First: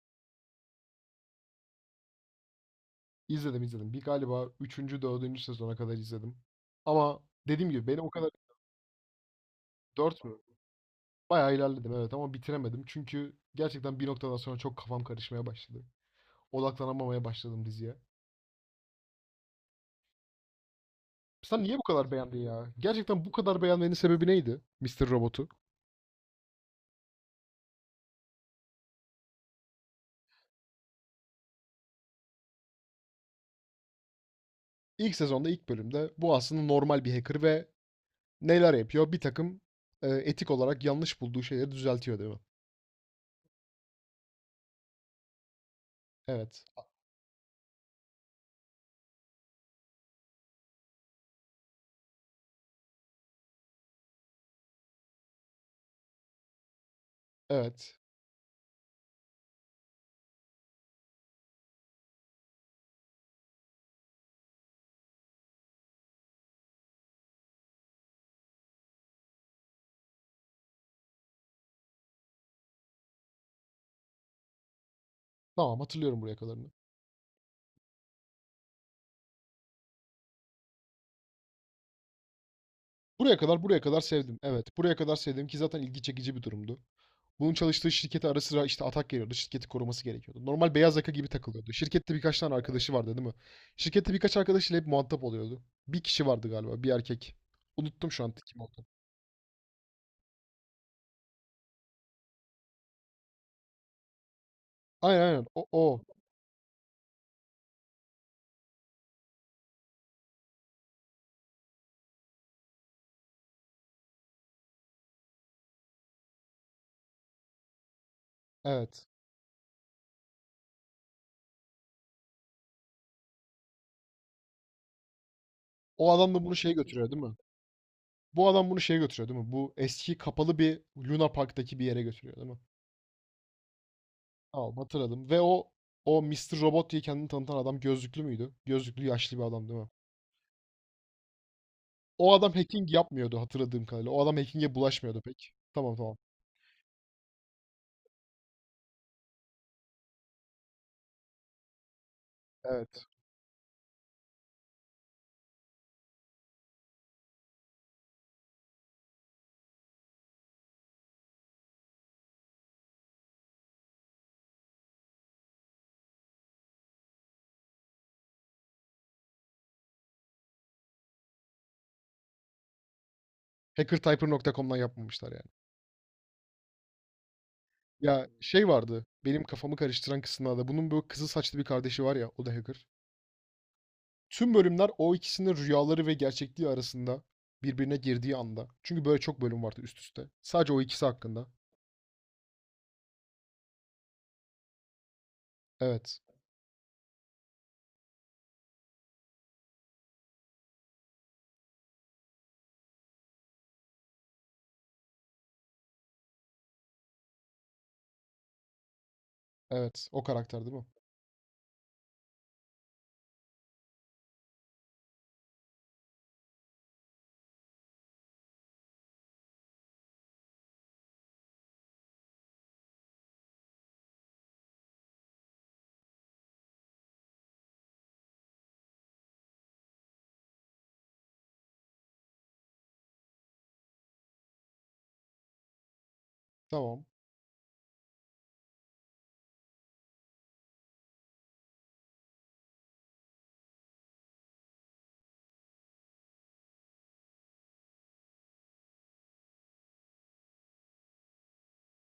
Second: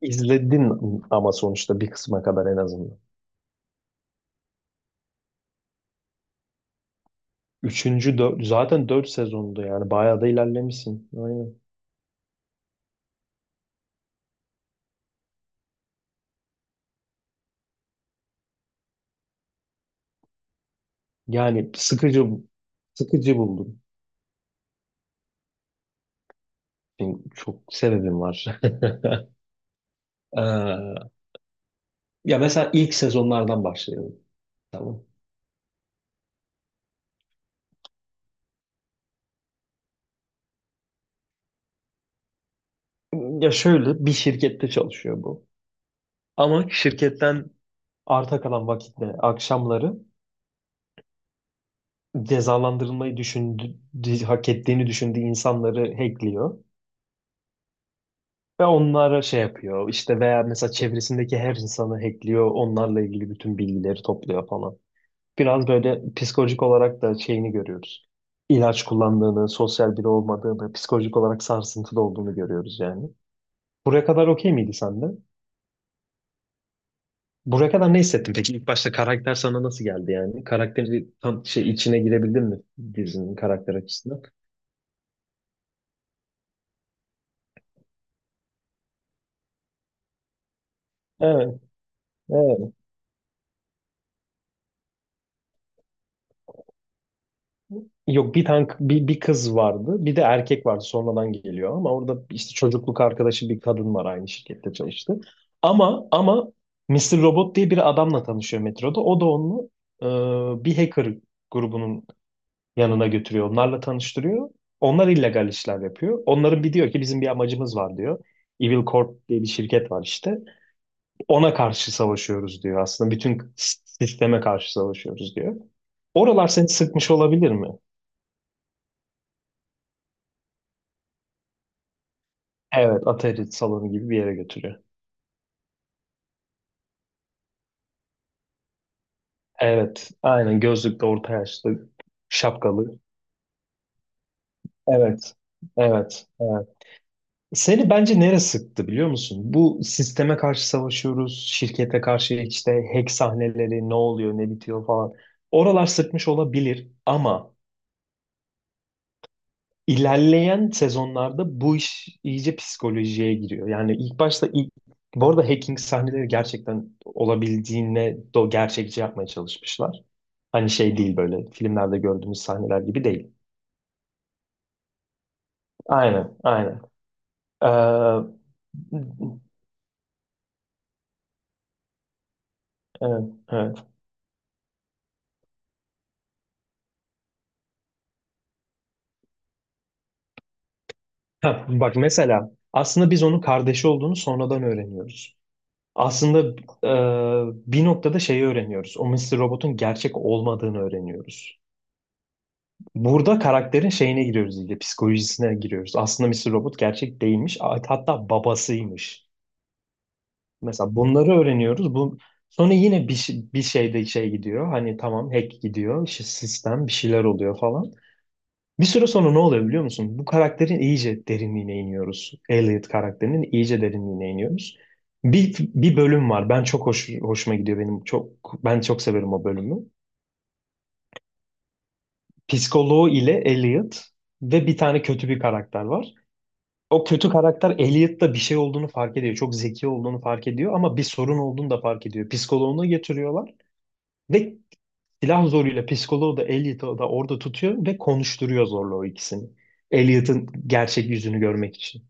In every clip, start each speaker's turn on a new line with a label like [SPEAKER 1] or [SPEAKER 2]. [SPEAKER 1] İzledin ama sonuçta bir kısma kadar en azından.
[SPEAKER 2] İzledim, izledim. Bir galiba üçüncü dördüncü sezona kadar izledim. Ama dediğim gibi beni o
[SPEAKER 1] Üçüncü,
[SPEAKER 2] kadar
[SPEAKER 1] zaten dört sezondu, yani bayağı
[SPEAKER 2] 4
[SPEAKER 1] da
[SPEAKER 2] mü?
[SPEAKER 1] ilerlemişsin. Aynen.
[SPEAKER 2] Bayağı ilerledim, evet, ama bitiremedim. Çünkü gerçekten bir noktadan sonra çok kafam karışmaya başladı. Odaklanamamaya başladım diziye. Sen
[SPEAKER 1] Yani
[SPEAKER 2] niye bu kadar
[SPEAKER 1] sıkıcı
[SPEAKER 2] beğendin ya? Gerçekten bu
[SPEAKER 1] sıkıcı
[SPEAKER 2] kadar
[SPEAKER 1] buldum.
[SPEAKER 2] beğenmenin sebebi neydi Mister Robot'u?
[SPEAKER 1] Benim çok sebebim var. Ee, Ya mesela ilk sezonlardan başlayalım. Tamam.
[SPEAKER 2] İlk sezonda ilk bölümde bu aslında normal bir hacker ve neler yapıyor? Bir takım etik olarak yanlış bulduğu şeyleri düzeltiyor, değil mi?
[SPEAKER 1] Ya şöyle bir şirkette çalışıyor bu.
[SPEAKER 2] Evet.
[SPEAKER 1] Ama şirketten arta kalan vakitte akşamları cezalandırılmayı düşündü, hak ettiğini düşündüğü insanları hackliyor.
[SPEAKER 2] Evet.
[SPEAKER 1] Ve onlara şey yapıyor işte, veya mesela çevresindeki her insanı hackliyor, onlarla ilgili bütün bilgileri topluyor falan. Biraz böyle psikolojik olarak da şeyini görüyoruz. İlaç kullandığını, sosyal biri olmadığını, psikolojik olarak sarsıntıda olduğunu görüyoruz yani. Buraya kadar okey miydi sende?
[SPEAKER 2] Tamam, hatırlıyorum buraya kadarını.
[SPEAKER 1] Buraya kadar ne hissettin peki? İlk başta karakter sana nasıl geldi yani? Karakteri tam şey içine girebildin mi dizinin
[SPEAKER 2] Buraya kadar
[SPEAKER 1] karakter
[SPEAKER 2] buraya kadar
[SPEAKER 1] açısından?
[SPEAKER 2] sevdim. Evet, buraya kadar sevdim ki zaten ilgi çekici bir durumdu. Bunun çalıştığı şirkete ara sıra işte atak geliyordu. Şirketi koruması gerekiyordu. Normal beyaz yaka gibi
[SPEAKER 1] Evet,
[SPEAKER 2] takılıyordu. Şirkette birkaç tane
[SPEAKER 1] evet.
[SPEAKER 2] arkadaşı vardı, değil mi? Şirkette birkaç arkadaşıyla hep muhatap oluyordu. Bir kişi vardı galiba, bir erkek. Unuttum şu an
[SPEAKER 1] Yok, bir
[SPEAKER 2] kim
[SPEAKER 1] tane
[SPEAKER 2] olduğunu.
[SPEAKER 1] bir kız vardı. Bir de erkek vardı sonradan geliyor, ama orada işte çocukluk arkadaşı bir kadın var, aynı şirkette çalıştı.
[SPEAKER 2] Aynen, aynen. O, o.
[SPEAKER 1] Ama Mister Robot diye bir adamla tanışıyor metroda. O da onu bir hacker grubunun yanına götürüyor. Onlarla tanıştırıyor. Onlar illegal işler yapıyor. Onların bir diyor ki bizim bir amacımız var diyor. Evil
[SPEAKER 2] Evet.
[SPEAKER 1] Corp diye bir şirket var işte. Ona karşı savaşıyoruz diyor aslında. Bütün sisteme karşı savaşıyoruz diyor.
[SPEAKER 2] O adam da
[SPEAKER 1] Oralar
[SPEAKER 2] bunu
[SPEAKER 1] seni
[SPEAKER 2] şeye götürüyor,
[SPEAKER 1] sıkmış
[SPEAKER 2] değil mi?
[SPEAKER 1] olabilir mi?
[SPEAKER 2] Bu adam bunu şeye götürüyor, değil mi? Bu eski kapalı bir Luna Park'taki bir yere götürüyor, değil mi?
[SPEAKER 1] Evet, Atari salonu gibi bir yere
[SPEAKER 2] Tamam,
[SPEAKER 1] götürüyor.
[SPEAKER 2] hatırladım. Ve o Mister Robot diye kendini tanıtan adam gözlüklü müydü? Gözlüklü yaşlı bir adam, değil mi?
[SPEAKER 1] Evet, aynen gözlüklü, orta yaşlı,
[SPEAKER 2] O adam hacking
[SPEAKER 1] şapkalı.
[SPEAKER 2] yapmıyordu hatırladığım kadarıyla. O adam hacking'e bulaşmıyordu
[SPEAKER 1] Evet,
[SPEAKER 2] pek. Tamam, tamam.
[SPEAKER 1] evet, evet. Seni bence nereye sıktı biliyor musun? Bu sisteme karşı savaşıyoruz, şirkete karşı işte
[SPEAKER 2] Evet.
[SPEAKER 1] hack sahneleri, ne oluyor, ne bitiyor falan. Oralar sıkmış olabilir, ama ilerleyen sezonlarda bu iş iyice psikolojiye giriyor. Yani ilk başta ilk, bu arada hacking sahneleri gerçekten olabildiğine gerçekçi yapmaya çalışmışlar. Hani şey değil, böyle filmlerde gördüğümüz sahneler gibi değil.
[SPEAKER 2] Hackertyper.com'dan yapmamışlar yani.
[SPEAKER 1] Aynen, aynen. Ee,
[SPEAKER 2] Ya şey vardı. Benim kafamı karıştıran kısımlarda. Bunun böyle kızıl saçlı bir kardeşi var ya. O da hacker.
[SPEAKER 1] evet, evet.
[SPEAKER 2] Tüm bölümler o ikisinin rüyaları ve gerçekliği arasında birbirine girdiği anda. Çünkü böyle çok bölüm vardı üst üste. Sadece o ikisi hakkında.
[SPEAKER 1] Ha, bak mesela aslında biz onun kardeşi olduğunu sonradan öğreniyoruz.
[SPEAKER 2] Evet.
[SPEAKER 1] Aslında bir noktada şeyi öğreniyoruz. O Mr. Robot'un gerçek olmadığını öğreniyoruz. Burada karakterin şeyine giriyoruz iyice, psikolojisine giriyoruz. Aslında Mr. Robot gerçek değilmiş, hatta babasıymış.
[SPEAKER 2] Evet. O karakter değil mi?
[SPEAKER 1] Mesela bunları öğreniyoruz. Bu sonra yine bir şeyde şey gidiyor. Hani tamam hack gidiyor. İşte sistem bir şeyler oluyor falan. Bir süre sonra ne oluyor biliyor musun? Bu karakterin iyice derinliğine iniyoruz. Elliot karakterinin iyice derinliğine iniyoruz. Bir bölüm var. Ben çok hoşuma gidiyor benim. Ben çok severim o bölümü. Psikoloğu ile Elliot ve bir tane kötü bir karakter var.
[SPEAKER 2] Tamam.
[SPEAKER 1] O kötü karakter Elliot'ta bir şey olduğunu fark ediyor. Çok zeki olduğunu fark ediyor ama bir sorun olduğunu da fark ediyor. Psikoloğunu getiriyorlar. Ve silah zoruyla psikoloğu da Elliot'ı da orada tutuyor ve konuşturuyor zorla o ikisini. Elliot'ın gerçek yüzünü görmek için.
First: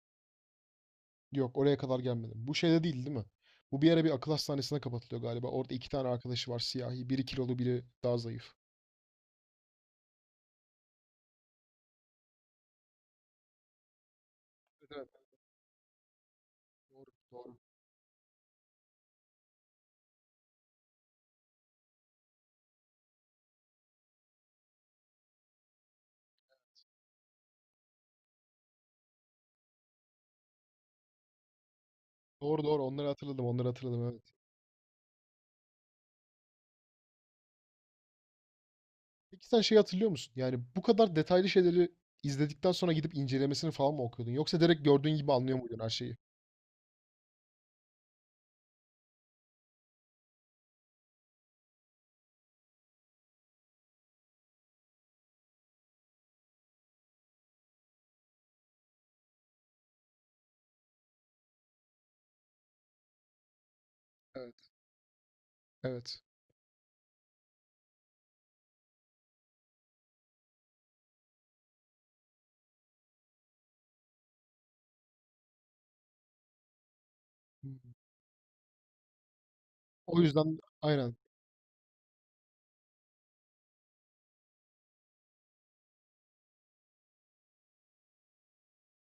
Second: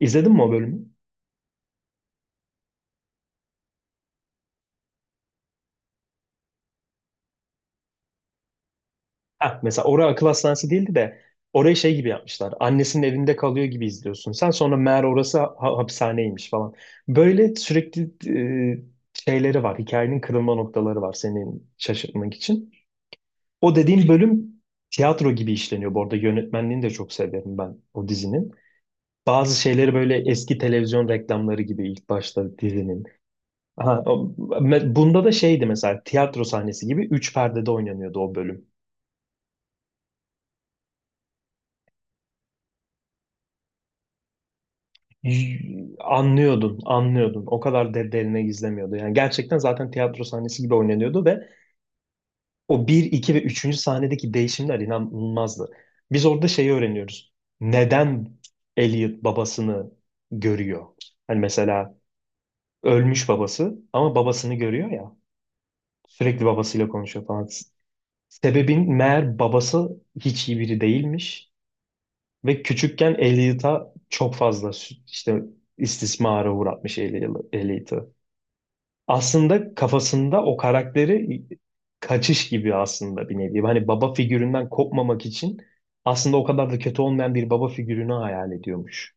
[SPEAKER 1] İzledin mi o bölümü?
[SPEAKER 2] Yok, oraya kadar gelmedim. Bu şeyde değil değil mi? Bu bir ara bir akıl hastanesine kapatılıyor galiba. Orada iki tane arkadaşı var, siyahi. Biri kilolu, biri daha zayıf.
[SPEAKER 1] Heh, mesela oraya akıl hastanesi değildi de, orayı şey gibi yapmışlar. Annesinin evinde kalıyor gibi izliyorsun. Sen sonra
[SPEAKER 2] Evet,
[SPEAKER 1] meğer
[SPEAKER 2] evet.
[SPEAKER 1] orası hapishaneymiş falan.
[SPEAKER 2] Doğru,
[SPEAKER 1] Böyle
[SPEAKER 2] doğru.
[SPEAKER 1] sürekli e, şeyleri var. Hikayenin kırılma noktaları var senin şaşırtmak için. O dediğim bölüm tiyatro gibi işleniyor. Bu arada yönetmenliğini de çok severim ben o dizinin. Bazı şeyleri böyle eski televizyon reklamları gibi ilk başta
[SPEAKER 2] Doğru, doğru,
[SPEAKER 1] dizinin.
[SPEAKER 2] onları hatırladım,
[SPEAKER 1] Ha,
[SPEAKER 2] evet.
[SPEAKER 1] o- me- bunda da şeydi mesela, tiyatro sahnesi gibi üç perdede oynanıyordu o bölüm.
[SPEAKER 2] Peki sen şey hatırlıyor musun? Yani bu kadar detaylı şeyleri izledikten sonra gidip incelemesini falan mı okuyordun? Yoksa direkt gördüğün gibi anlıyor muydun her
[SPEAKER 1] Y-
[SPEAKER 2] şeyi?
[SPEAKER 1] Anlıyordun, anlıyordun. O kadar de derine gizlemiyordu. Yani gerçekten zaten tiyatro sahnesi gibi oynanıyordu ve o bir, iki ve üçüncü sahnedeki değişimler inanılmazdı. Biz orada şeyi öğreniyoruz. Neden Elliot babasını görüyor? Hani mesela ölmüş babası ama babasını
[SPEAKER 2] Evet.
[SPEAKER 1] görüyor ya.
[SPEAKER 2] Evet.
[SPEAKER 1] Sürekli babasıyla konuşuyor falan. Sebebin meğer babası hiç iyi biri değilmiş ve küçükken Elliot'a çok fazla işte istismara uğratmış Elliot-
[SPEAKER 2] Hmm.
[SPEAKER 1] Elliot'ı. Aslında
[SPEAKER 2] O
[SPEAKER 1] kafasında o
[SPEAKER 2] yüzden aynen
[SPEAKER 1] karakteri kaçış gibi aslında, bir nevi. Hani baba figüründen kopmamak için aslında o kadar da kötü olmayan bir baba figürünü hayal ediyormuş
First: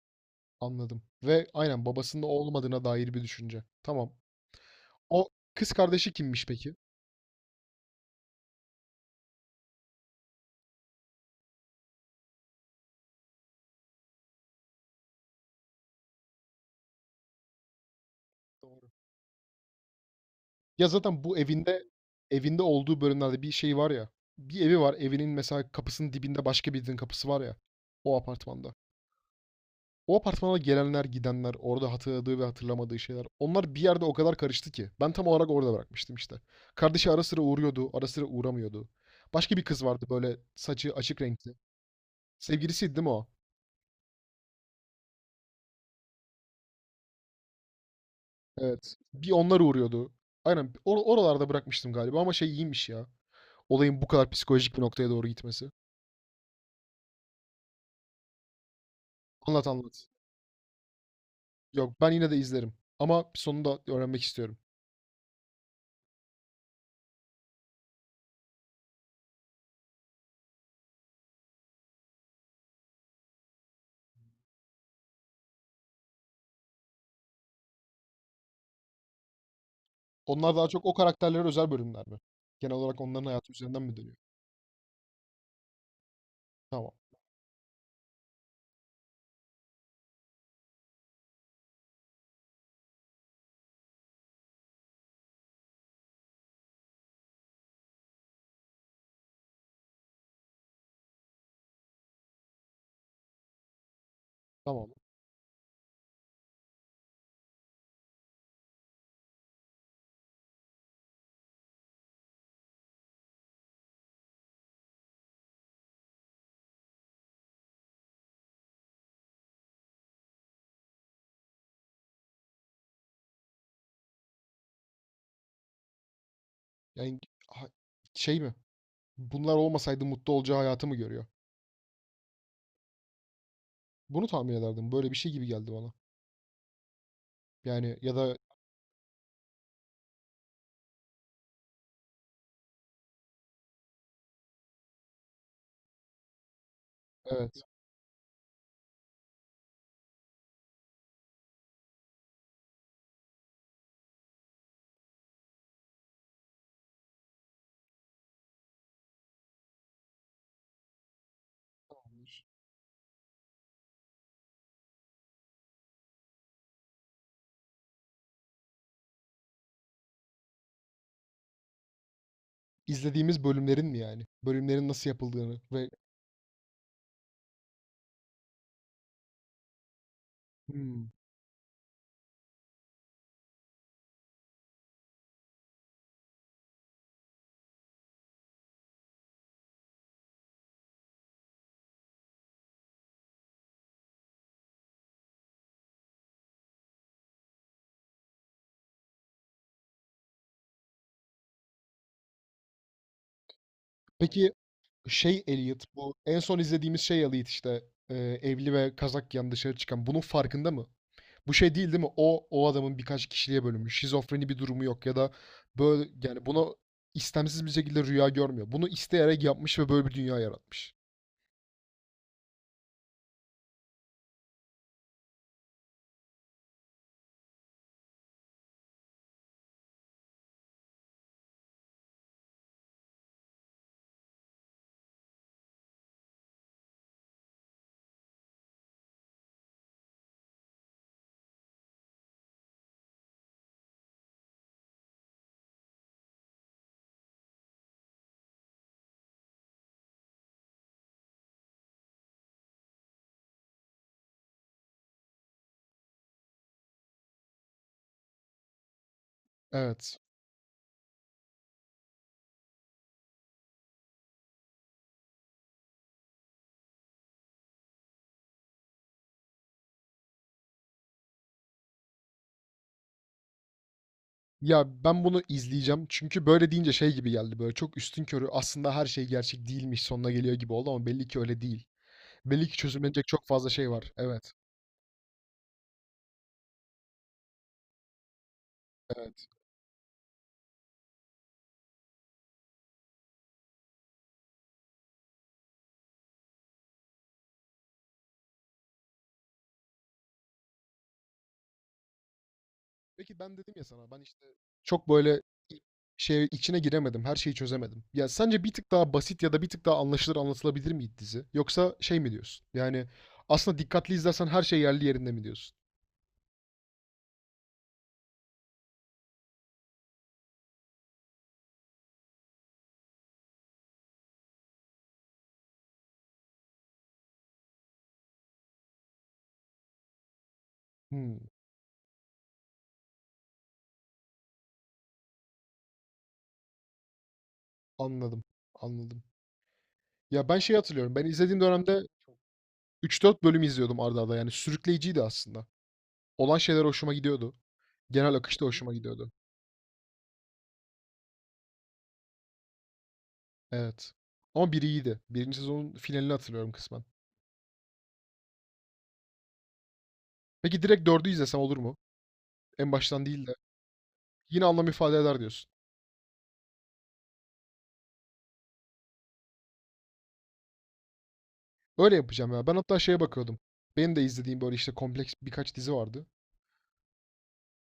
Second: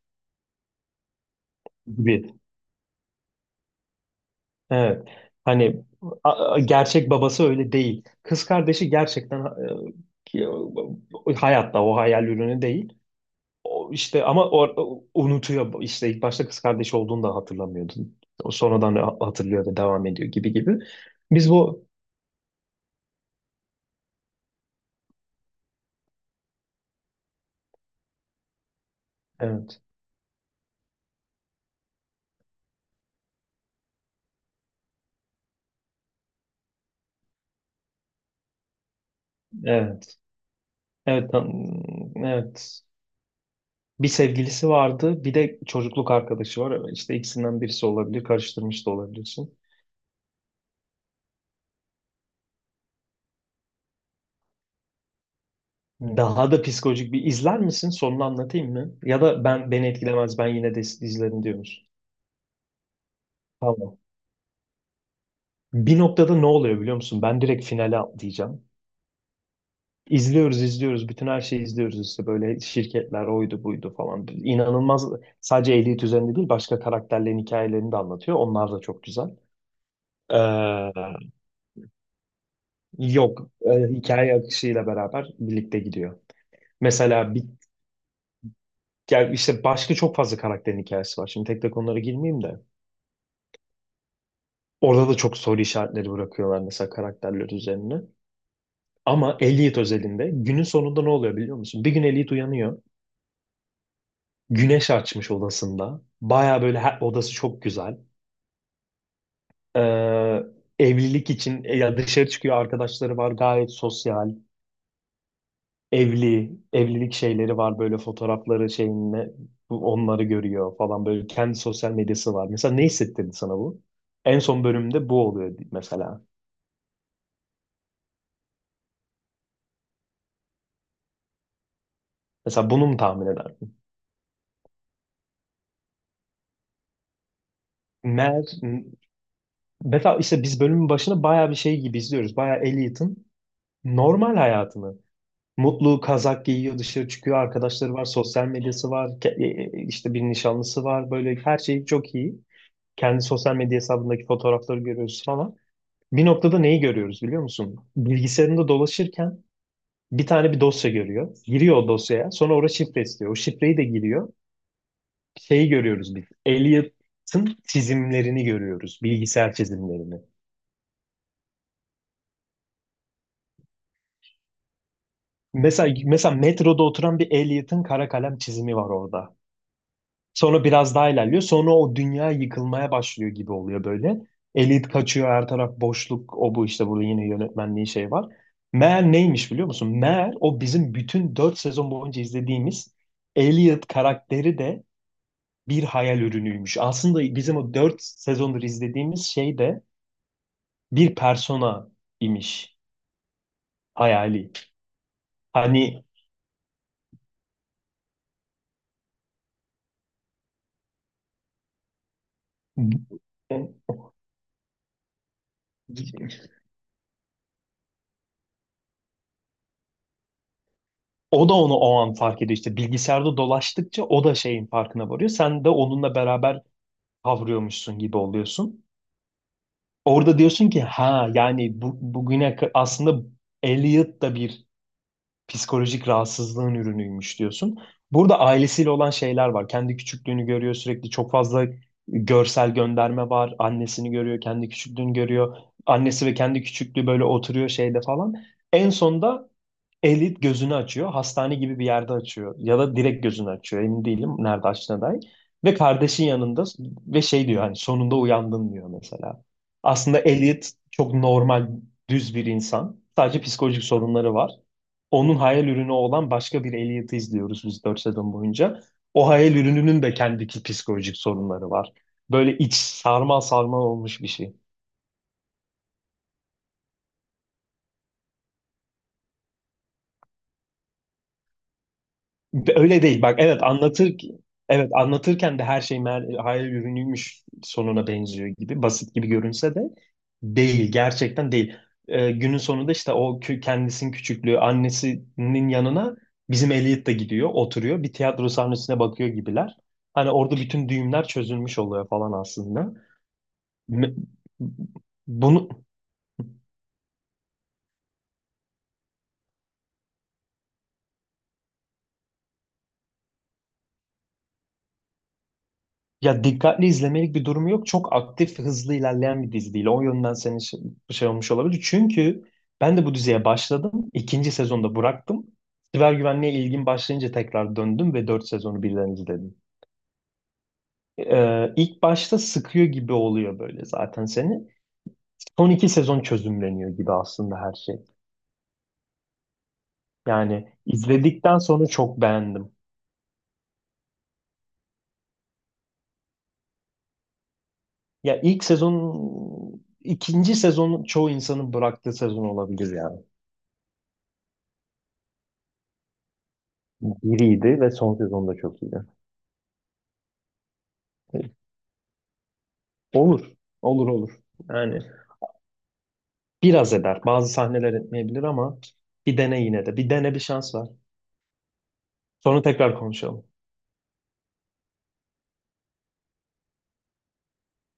[SPEAKER 2] anladım. Ve aynen babasının o
[SPEAKER 1] gibi.
[SPEAKER 2] olmadığına dair bir düşünce. Tamam.
[SPEAKER 1] Evet.
[SPEAKER 2] O kız
[SPEAKER 1] Hani
[SPEAKER 2] kardeşi kimmiş peki?
[SPEAKER 1] gerçek babası öyle değil. Kız kardeşi gerçekten ki- hayatta, o hayal ürünü değil. O işte, ama o unutuyor işte, ilk başta kız kardeşi olduğunu da hatırlamıyordu. O
[SPEAKER 2] Doğru.
[SPEAKER 1] sonradan hatırlıyor ve devam ediyor gibi gibi.
[SPEAKER 2] Ya zaten bu
[SPEAKER 1] Biz
[SPEAKER 2] evinde
[SPEAKER 1] bu
[SPEAKER 2] evinde olduğu bölümlerde bir şey var ya. Bir evi var. Evinin mesela kapısının dibinde başka birinin kapısı var ya. O apartmanda.
[SPEAKER 1] evet,
[SPEAKER 2] O apartmana gelenler, gidenler, orada hatırladığı ve hatırlamadığı şeyler. Onlar bir yerde o kadar karıştı ki. Ben tam olarak orada bırakmıştım işte. Kardeşi ara sıra uğruyordu, ara sıra uğramıyordu. Başka bir kız vardı
[SPEAKER 1] evet,
[SPEAKER 2] böyle, saçı açık
[SPEAKER 1] evet,
[SPEAKER 2] renkli.
[SPEAKER 1] evet.
[SPEAKER 2] Sevgilisiydi değil mi o?
[SPEAKER 1] Bir sevgilisi vardı, bir de çocukluk arkadaşı var. İşte ikisinden birisi olabilir, karıştırmış da
[SPEAKER 2] Evet. Bir
[SPEAKER 1] olabilirsin.
[SPEAKER 2] onlar uğruyordu. Aynen, oralarda bırakmıştım galiba, ama şey iyiymiş ya. Olayın bu kadar psikolojik bir noktaya doğru gitmesi.
[SPEAKER 1] Daha da psikolojik bir izler misin? Sonunu anlatayım mı? Ya da
[SPEAKER 2] Anlat,
[SPEAKER 1] ben beni
[SPEAKER 2] anlat.
[SPEAKER 1] etkilemez, ben yine de izlerim diyor musun?
[SPEAKER 2] Yok, ben yine de izlerim. Ama sonunda
[SPEAKER 1] Tamam.
[SPEAKER 2] öğrenmek istiyorum.
[SPEAKER 1] Bir noktada ne oluyor biliyor musun? Ben direkt finale atlayacağım. İzliyoruz, izliyoruz. Bütün her şeyi izliyoruz işte, böyle şirketler oydu buydu falan. İnanılmaz, sadece Elite üzerinde değil başka karakterlerin hikayelerini de anlatıyor. Onlar da çok güzel.
[SPEAKER 2] Onlar daha çok o
[SPEAKER 1] Ee,
[SPEAKER 2] karakterlere özel bölümler mi? Genel olarak onların
[SPEAKER 1] Yok,
[SPEAKER 2] hayatı üzerinden mi dönüyor?
[SPEAKER 1] hikaye akışıyla beraber birlikte gidiyor.
[SPEAKER 2] Tamam.
[SPEAKER 1] Mesela yani işte başka çok fazla karakterin hikayesi var. Şimdi tek tek onlara girmeyeyim de. Orada da çok soru işaretleri bırakıyorlar mesela, karakterler üzerine. Ama Elliot özelinde günün sonunda ne oluyor biliyor musun? Bir gün Elliot uyanıyor. Güneş
[SPEAKER 2] Tamam.
[SPEAKER 1] açmış odasında. Baya böyle odası çok güzel. Ee, Evlilik için ya dışarı çıkıyor, arkadaşları var, gayet sosyal. Evlilik şeyleri var, böyle fotoğrafları şeyinle onları görüyor falan, böyle kendi sosyal medyası var. Mesela ne hissettirdi sana bu? En son bölümde bu oluyor mesela.
[SPEAKER 2] Yani ha- şey mi? Bunlar olmasaydı mutlu olacağı hayatı mı görüyor?
[SPEAKER 1] Mesela bunu mu tahmin ederdin?
[SPEAKER 2] Bunu tahmin ederdim. Böyle bir şey gibi geldi bana. Yani ya da
[SPEAKER 1] Mer, Mesela işte biz bölümün başına bayağı bir şey gibi izliyoruz. Bayağı Elliot'ın normal hayatını. Mutlu kazak giyiyor, dışarı çıkıyor,
[SPEAKER 2] evet,
[SPEAKER 1] arkadaşları var, sosyal medyası var, işte bir nişanlısı var. Böyle her şey çok iyi. Kendi sosyal medya hesabındaki fotoğrafları görüyoruz falan. Bir noktada neyi görüyoruz biliyor musun? Bilgisayarında dolaşırken bir tane bir dosya görüyor. Giriyor o dosyaya. Sonra orada şifre istiyor. O şifreyi de giriyor. Şeyi görüyoruz biz. Elliot'ın çizimlerini görüyoruz. Bilgisayar çizimlerini.
[SPEAKER 2] izlediğimiz bölümlerin mi yani? Bölümlerin nasıl yapıldığını ve
[SPEAKER 1] Mesela metroda oturan bir Elliot'ın kara kalem çizimi var orada. Sonra biraz
[SPEAKER 2] Hmm.
[SPEAKER 1] daha ilerliyor. Sonra o dünya yıkılmaya başlıyor gibi oluyor böyle. Elit kaçıyor, her taraf boşluk. O bu işte, burada yine yönetmenliği şey var. Meğer neymiş biliyor musun? Meğer o bizim bütün 4 sezon boyunca izlediğimiz Elliot karakteri de bir hayal ürünüymüş. Aslında bizim o 4 sezondur izlediğimiz şey de bir persona imiş, hayali.
[SPEAKER 2] Peki şey, Elliot,
[SPEAKER 1] Hani
[SPEAKER 2] bu en son izlediğimiz şey Elliot, işte e, evli ve kazak giyen dışarı çıkan, bunun farkında mı? Bu şey değil değil mi? O adamın birkaç kişiliğe bölünmüş. Şizofreni bir durumu yok ya da böyle, yani buna istemsiz bir şekilde rüya görmüyor. Bunu isteyerek yapmış ve böyle bir dünya yaratmış.
[SPEAKER 1] o da onu o an fark ediyor işte, bilgisayarda dolaştıkça o da şeyin farkına varıyor. Sen de onunla beraber kavruyormuşsun gibi oluyorsun. Orada diyorsun ki, ha yani bu, bugüne aslında Elliot da bir psikolojik rahatsızlığın ürünüymüş diyorsun. Burada ailesiyle olan şeyler var. Kendi küçüklüğünü görüyor sürekli, çok fazla görsel gönderme var. Annesini görüyor, kendi küçüklüğünü görüyor. Annesi ve kendi küçüklüğü böyle oturuyor şeyde falan. En sonunda Elit gözünü açıyor. Hastane gibi bir yerde açıyor. Ya da direkt gözünü açıyor. Emin değilim nerede açtığına dair. Ve kardeşin yanında, ve şey diyor, hani sonunda uyandın diyor mesela.
[SPEAKER 2] Evet.
[SPEAKER 1] Aslında Elliot çok normal, düz bir insan. Sadece psikolojik sorunları var. Onun hayal ürünü olan başka bir Elliot'ı izliyoruz biz 4 sezon boyunca. O hayal ürününün de kendi psikolojik sorunları var. Böyle iç sarmal sarmal olmuş bir şey.
[SPEAKER 2] Ya, ben bunu izleyeceğim. Çünkü böyle deyince şey gibi geldi, böyle çok üstünkörü aslında her şey gerçek değilmiş sonuna geliyor gibi oldu, ama belli ki öyle değil. Belli ki
[SPEAKER 1] Öyle değil.
[SPEAKER 2] çözümlenecek
[SPEAKER 1] Bak,
[SPEAKER 2] çok
[SPEAKER 1] evet
[SPEAKER 2] fazla şey var. Evet.
[SPEAKER 1] evet anlatırken de her şey hayal ürünüymüş sonuna benziyor gibi, basit gibi
[SPEAKER 2] Evet.
[SPEAKER 1] görünse de değil, gerçekten değil. Günün sonunda işte o kendisinin küçüklüğü annesinin yanına, bizim Elliot da gidiyor oturuyor, bir tiyatro sahnesine bakıyor gibiler. Hani orada bütün düğümler çözülmüş oluyor falan aslında.
[SPEAKER 2] Peki ben dedim ya sana,
[SPEAKER 1] Me-
[SPEAKER 2] ben işte çok böyle
[SPEAKER 1] Bunu
[SPEAKER 2] i- şey içine giremedim. Her şeyi çözemedim. Ya sence bir tık daha basit ya da bir tık daha anlaşılır anlatılabilir miydi dizi? Yoksa şey mi diyorsun? Yani aslında dikkatli izlersen her şey yerli yerinde mi diyorsun?
[SPEAKER 1] Ya dikkatli izlemelik bir durumu yok. Çok aktif, hızlı ilerleyen bir dizi değil. O yönden senin şey, şey olmuş olabilir. Çünkü ben de bu diziye başladım. İkinci sezonda bıraktım. Siber güvenliğe ilgim başlayınca tekrar döndüm ve dört sezonu birden izledim.
[SPEAKER 2] Hmm,
[SPEAKER 1] İlk başta sıkıyor gibi oluyor böyle zaten seni. Son iki sezon çözümleniyor gibi aslında her şey.
[SPEAKER 2] anladım. Anladım. Ya ben
[SPEAKER 1] Yani
[SPEAKER 2] şey hatırlıyorum. Ben
[SPEAKER 1] izledikten
[SPEAKER 2] izlediğim
[SPEAKER 1] sonra
[SPEAKER 2] dönemde
[SPEAKER 1] çok beğendim.
[SPEAKER 2] üç dört bölüm izliyordum arda arda. Yani sürükleyiciydi aslında. Olan şeyler hoşuma gidiyordu. Genel
[SPEAKER 1] Ya
[SPEAKER 2] akış
[SPEAKER 1] ilk
[SPEAKER 2] da hoşuma gidiyordu.
[SPEAKER 1] sezon, ikinci sezon çoğu insanın bıraktığı sezon olabilir yani.
[SPEAKER 2] Evet. Ama biri iyiydi. Birinci sezonun finalini hatırlıyorum kısmen.
[SPEAKER 1] Biriydi ve son sezonda çok iyiydi.
[SPEAKER 2] Peki direkt dördü izlesem olur mu? En baştan değil
[SPEAKER 1] Olur.
[SPEAKER 2] de.
[SPEAKER 1] Olur, olur.
[SPEAKER 2] Yine anlam
[SPEAKER 1] Yani
[SPEAKER 2] ifade eder diyorsun.
[SPEAKER 1] biraz eder. Bazı sahneler etmeyebilir ama bir dene yine de. Bir dene, bir şans ver.
[SPEAKER 2] Öyle yapacağım
[SPEAKER 1] Sonra
[SPEAKER 2] ya. Ben
[SPEAKER 1] tekrar
[SPEAKER 2] hatta şeye
[SPEAKER 1] konuşalım.
[SPEAKER 2] bakıyordum. Benim de izlediğim böyle işte kompleks birkaç dizi vardı.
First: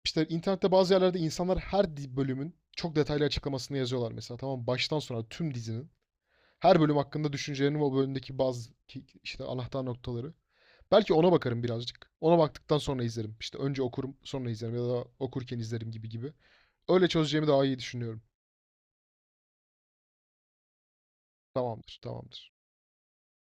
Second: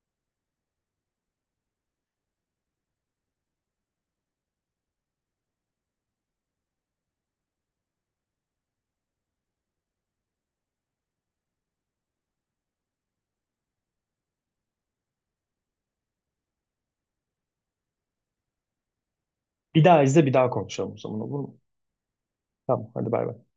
[SPEAKER 2] İşte internette bazı yerlerde insanlar her bölümün çok detaylı açıklamasını yazıyorlar mesela. Tamam, baştan sona tüm dizinin. Her bölüm hakkında düşüncelerini ve o bölümdeki bazı işte anahtar noktaları. Belki ona bakarım birazcık. Ona baktıktan sonra izlerim. İşte önce okurum, sonra izlerim ya da okurken izlerim gibi gibi. Öyle çözeceğimi daha iyi düşünüyorum.
[SPEAKER 1] Bir daha izle, bir daha konuşalım o zaman, olur mu?
[SPEAKER 2] Tamamdır, tamamdır.
[SPEAKER 1] Tamam, hadi bay bay.